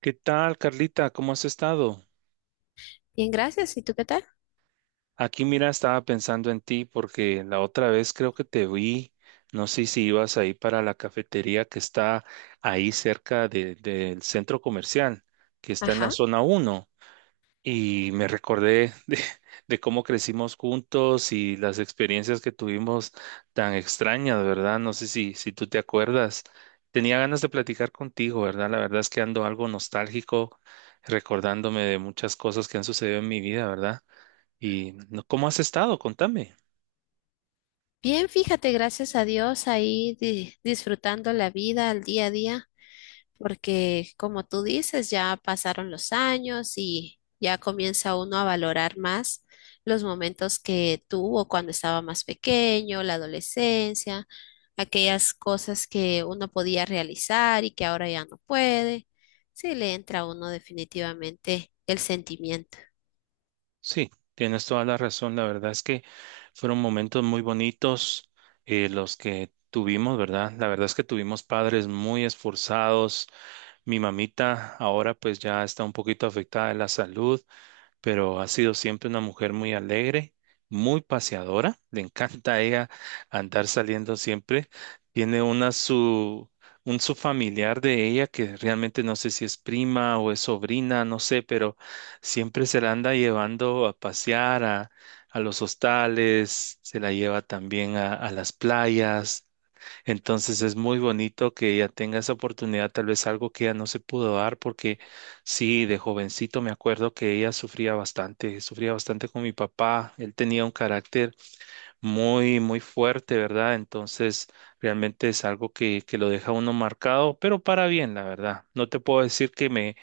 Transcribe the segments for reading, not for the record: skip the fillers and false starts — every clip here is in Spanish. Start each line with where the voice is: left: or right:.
right: ¿Qué tal, Carlita? ¿Cómo has estado?
left: Bien, gracias. ¿Y tú qué tal?
right: Aquí, mira, estaba pensando en ti porque la otra vez creo que te vi. No sé si ibas ahí para la cafetería que está ahí del centro comercial, que está en la
left: Ajá.
right: zona uno. Y me recordé de, de cómo crecimos juntos y las experiencias que tuvimos tan extrañas, ¿verdad? No sé si tú te acuerdas. Tenía ganas de platicar contigo, ¿verdad? La verdad es que ando algo nostálgico, recordándome de muchas cosas que han sucedido en mi vida, ¿verdad? Y ¿cómo has estado? Contame.
left: Bien, fíjate, gracias a Dios ahí disfrutando la vida al día a día, porque como tú dices, ya pasaron los años y ya comienza uno a valorar más los momentos que tuvo cuando estaba más pequeño, la adolescencia, aquellas cosas que uno podía realizar y que ahora ya no puede. Sí, le entra a uno definitivamente el sentimiento.
right: Sí, tienes toda la razón. La verdad es que fueron momentos muy bonitos los que tuvimos, ¿verdad? La verdad es que tuvimos padres muy esforzados. Mi mamita ahora pues ya está un poquito afectada de la salud, pero ha sido siempre una mujer muy alegre, muy paseadora. Le encanta a ella andar saliendo siempre. Tiene una su Un su familiar de ella que realmente no sé si es prima o es sobrina, no sé, pero siempre se la anda llevando a pasear a los hostales, se la lleva también a las playas. Entonces es muy bonito que ella tenga esa oportunidad, tal vez algo que ella no se pudo dar, porque sí, de jovencito me acuerdo que ella sufría bastante con mi papá. Él tenía un carácter muy, muy fuerte, ¿verdad? Entonces realmente es algo que lo deja a uno marcado, pero para bien, la verdad. No te puedo decir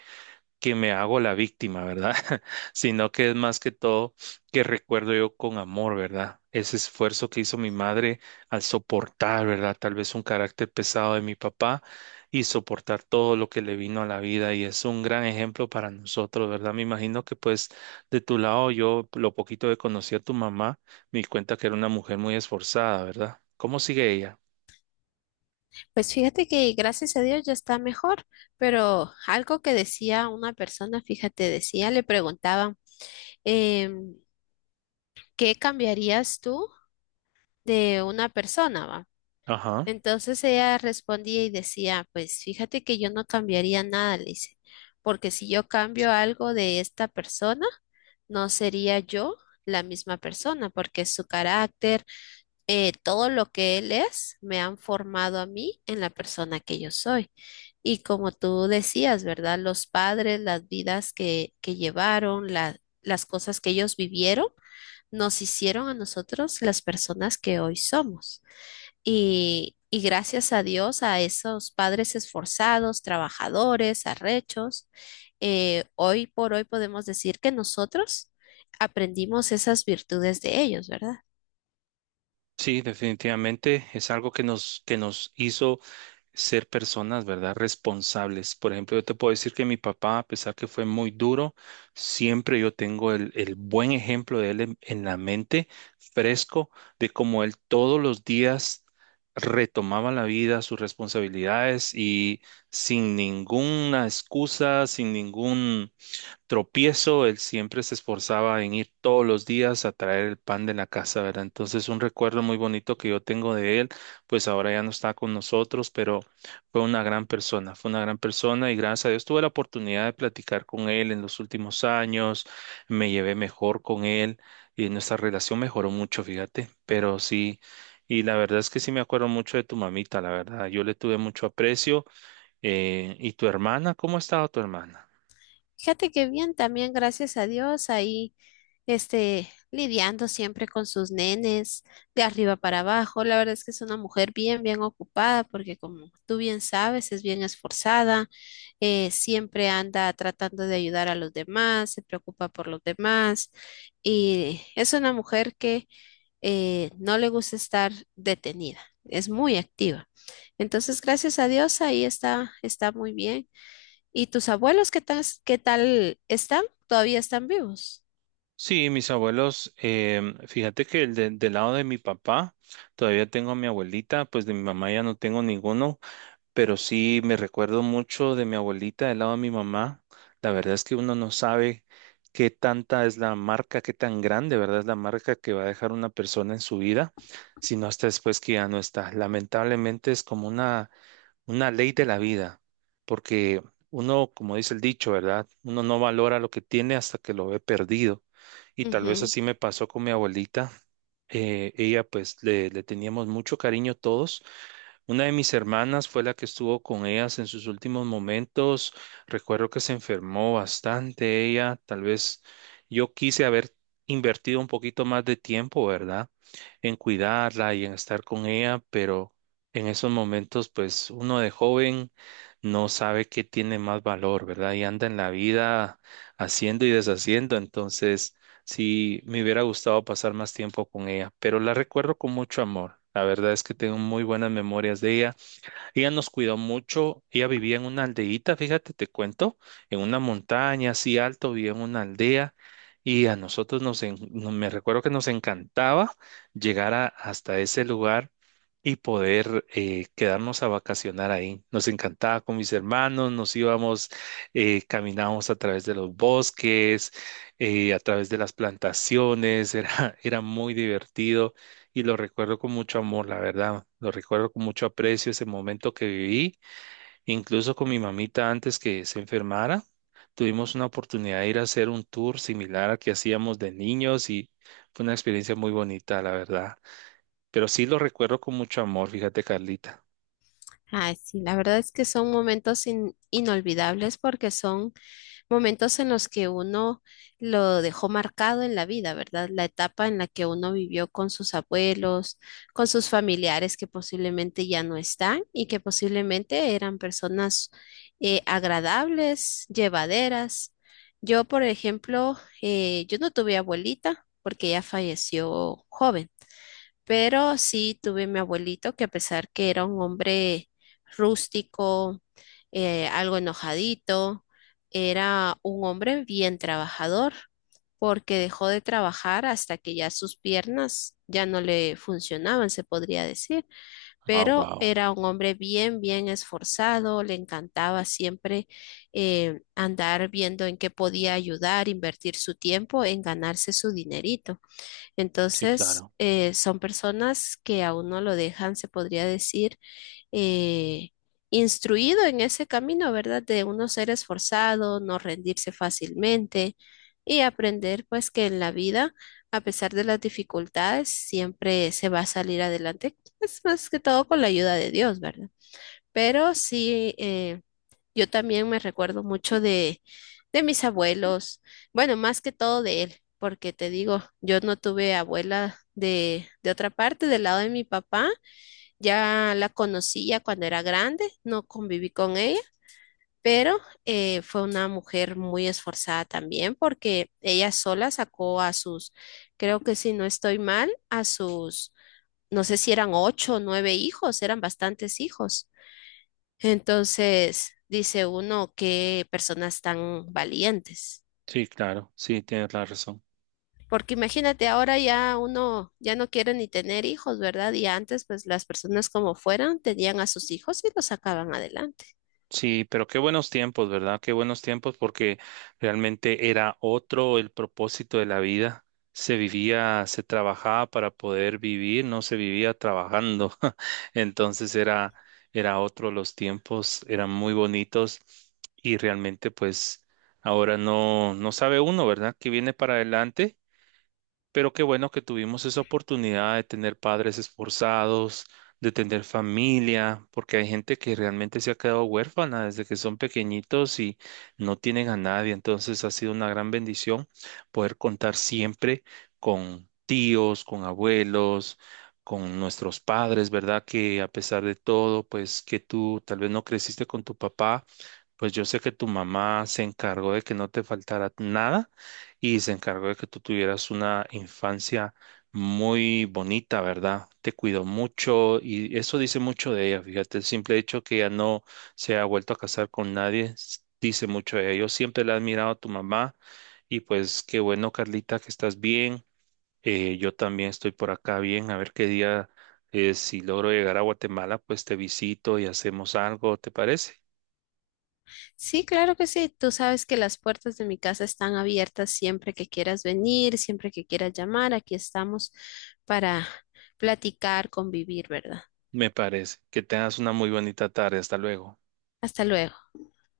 right: que me hago la víctima, ¿verdad? Sino que es más que todo que recuerdo yo con amor, ¿verdad? Ese esfuerzo que hizo mi madre al soportar, ¿verdad? Tal vez un carácter pesado de mi papá y soportar todo lo que le vino a la vida, y es un gran ejemplo para nosotros, ¿verdad? Me imagino que pues de tu lado, yo lo poquito que conocí a tu mamá, me di cuenta que era una mujer muy esforzada, ¿verdad? ¿Cómo sigue ella?
left: Pues fíjate que gracias a Dios ya está mejor, pero algo que decía una persona, fíjate, decía, le preguntaban, em, ¿qué cambiarías tú de una persona, va?
right: Ajá.
left: Entonces ella respondía y decía, pues fíjate que yo no cambiaría nada, le dice, porque si yo cambio algo de esta persona, no sería yo la misma persona, porque su carácter, todo lo que él es me han formado a mí en la persona que yo soy. Y como tú decías, ¿verdad? Los padres, las vidas que llevaron, las cosas que ellos vivieron, nos hicieron a nosotros las personas que hoy somos. Y gracias a Dios, a esos padres esforzados, trabajadores, arrechos, hoy por hoy podemos decir que nosotros aprendimos esas virtudes de ellos, ¿verdad?
right: Sí, definitivamente es algo que nos hizo ser personas, ¿verdad? Responsables. Por ejemplo, yo te puedo decir que mi papá, a pesar que fue muy duro, siempre yo tengo el buen ejemplo de él en la mente, fresco, de cómo él todos los días retomaba la vida, sus responsabilidades y sin ninguna excusa, sin ningún tropiezo, él siempre se esforzaba en ir todos los días a traer el pan de la casa, ¿verdad? Entonces, un recuerdo muy bonito que yo tengo de él, pues ahora ya no está con nosotros, pero fue una gran persona, fue una gran persona, y gracias a Dios tuve la oportunidad de platicar con él en los últimos años, me llevé mejor con él y nuestra relación mejoró mucho, fíjate, pero sí. Y la verdad es que sí me acuerdo mucho de tu mamita, la verdad. Yo le tuve mucho aprecio. ¿Y tu hermana? ¿Cómo ha estado tu hermana?
left: Fíjate que bien, también gracias a Dios, ahí este, lidiando siempre con sus nenes, de arriba para abajo. La verdad es que es una mujer bien, bien ocupada, porque como tú bien sabes, es bien esforzada, siempre anda tratando de ayudar a los demás, se preocupa por los demás, y es una mujer que no le gusta estar detenida, es muy activa. Entonces, gracias a Dios, ahí está, está muy bien. ¿Y tus abuelos qué tal están? ¿Todavía están vivos?
right: Sí, mis abuelos, fíjate que del lado de mi papá, todavía tengo a mi abuelita, pues de mi mamá ya no tengo ninguno, pero sí me recuerdo mucho de mi abuelita del lado de mi mamá. La verdad es que uno no sabe qué tanta es la marca, qué tan grande, ¿verdad? Es la marca que va a dejar una persona en su vida, sino hasta después que ya no está. Lamentablemente es como una ley de la vida, porque uno, como dice el dicho, ¿verdad? Uno no valora lo que tiene hasta que lo ve perdido. Y tal vez
left: Ujú.
right: así me pasó con mi abuelita. Ella, pues, le teníamos mucho cariño todos. Una de mis hermanas fue la que estuvo con ellas en sus últimos momentos. Recuerdo que se enfermó bastante ella. Tal vez yo quise haber invertido un poquito más de tiempo, ¿verdad? En cuidarla y en estar con ella, pero en esos momentos, pues uno de joven no sabe qué tiene más valor, ¿verdad? Y anda en la vida haciendo y deshaciendo. Entonces... sí, me hubiera gustado pasar más tiempo con ella, pero la recuerdo con mucho amor. La verdad es que tengo muy buenas memorias de ella. Ella nos cuidó mucho. Ella vivía en una aldeíta, fíjate, te cuento, en una montaña así alto, vivía en una aldea. Y a nosotros nos, me recuerdo que nos encantaba hasta ese lugar y poder quedarnos a vacacionar ahí. Nos encantaba con mis hermanos, nos íbamos, caminábamos a través de los bosques, a través de las plantaciones, era muy divertido y lo recuerdo con mucho amor, la verdad. Lo recuerdo con mucho aprecio ese momento que viví, incluso con mi mamita antes que se enfermara. Tuvimos una oportunidad de ir a hacer un tour similar al que hacíamos de niños y fue una experiencia muy bonita, la verdad. Pero sí lo recuerdo con mucho amor, fíjate, Carlita.
left: Ay, sí, la verdad es que son momentos inolvidables porque son momentos en los que uno lo dejó marcado en la vida, ¿verdad? La etapa en la que uno vivió con sus abuelos, con sus familiares que posiblemente ya no están y que posiblemente eran personas agradables, llevaderas. Yo, por ejemplo, yo no tuve abuelita porque ella falleció joven. Pero sí tuve mi abuelito que a pesar que era un hombre rústico, algo enojadito, era un hombre bien trabajador, porque dejó de trabajar hasta que ya sus piernas ya no le funcionaban, se podría decir.
right: Ah,
left: Pero
right: wow.
left: era un hombre bien, bien esforzado, le encantaba siempre andar viendo en qué podía ayudar, invertir su tiempo en ganarse su dinerito.
right: Sí,
left: Entonces,
right: claro.
left: son personas que a uno lo dejan, se podría decir, eh, instruido en ese camino, ¿verdad? De uno ser esforzado, no rendirse fácilmente y aprender pues que en la vida, a pesar de las dificultades, siempre se va a salir adelante. Es más que todo con la ayuda de Dios, ¿verdad? Pero sí, yo también me recuerdo mucho de mis abuelos, bueno, más que todo de él, porque te digo, yo no tuve abuela de otra parte, del lado de mi papá, ya la conocía cuando era grande, no conviví con ella, pero fue una mujer muy esforzada también, porque ella sola sacó a sus, creo que si no estoy mal, a sus, no sé si eran 8 o 9 hijos, eran bastantes hijos. Entonces, dice uno, qué personas tan valientes.
right: Sí, claro. Sí, tienes la razón.
left: Porque imagínate, ahora ya uno ya no quiere ni tener hijos, ¿verdad? Y antes, pues las personas como fueran, tenían a sus hijos y los sacaban adelante.
right: Sí, pero qué buenos tiempos, ¿verdad? Qué buenos tiempos, porque realmente era otro el propósito de la vida. Se vivía, se trabajaba para poder vivir, no se vivía trabajando. Entonces era, Era otro los tiempos, eran muy bonitos, y realmente pues ahora no sabe uno, ¿verdad? ¿Qué viene para adelante? Pero qué bueno que tuvimos esa oportunidad de tener padres esforzados, de tener familia, porque hay gente que realmente se ha quedado huérfana desde que son pequeñitos y no tienen a nadie. Entonces ha sido una gran bendición poder contar siempre con tíos, con abuelos, con nuestros padres, ¿verdad? Que a pesar de todo, pues que tú tal vez no creciste con tu papá, pues yo sé que tu mamá se encargó de que no te faltara nada y se encargó de que tú tuvieras una infancia muy bonita, ¿verdad? Te cuidó mucho, y eso dice mucho de ella, fíjate, el simple hecho que ella no se ha vuelto a casar con nadie dice mucho de ella. Yo siempre le he admirado a tu mamá, y pues qué bueno, Carlita, que estás bien. Yo también estoy por acá bien, a ver qué día, si logro llegar a Guatemala, pues te visito y hacemos algo, ¿te parece?
left: Sí, claro que sí. Tú sabes que las puertas de mi casa están abiertas siempre que quieras venir, siempre que quieras llamar. Aquí estamos para platicar, convivir, ¿verdad?
right: Me parece. Que tengas una muy bonita tarde. Hasta luego.
left: Hasta luego.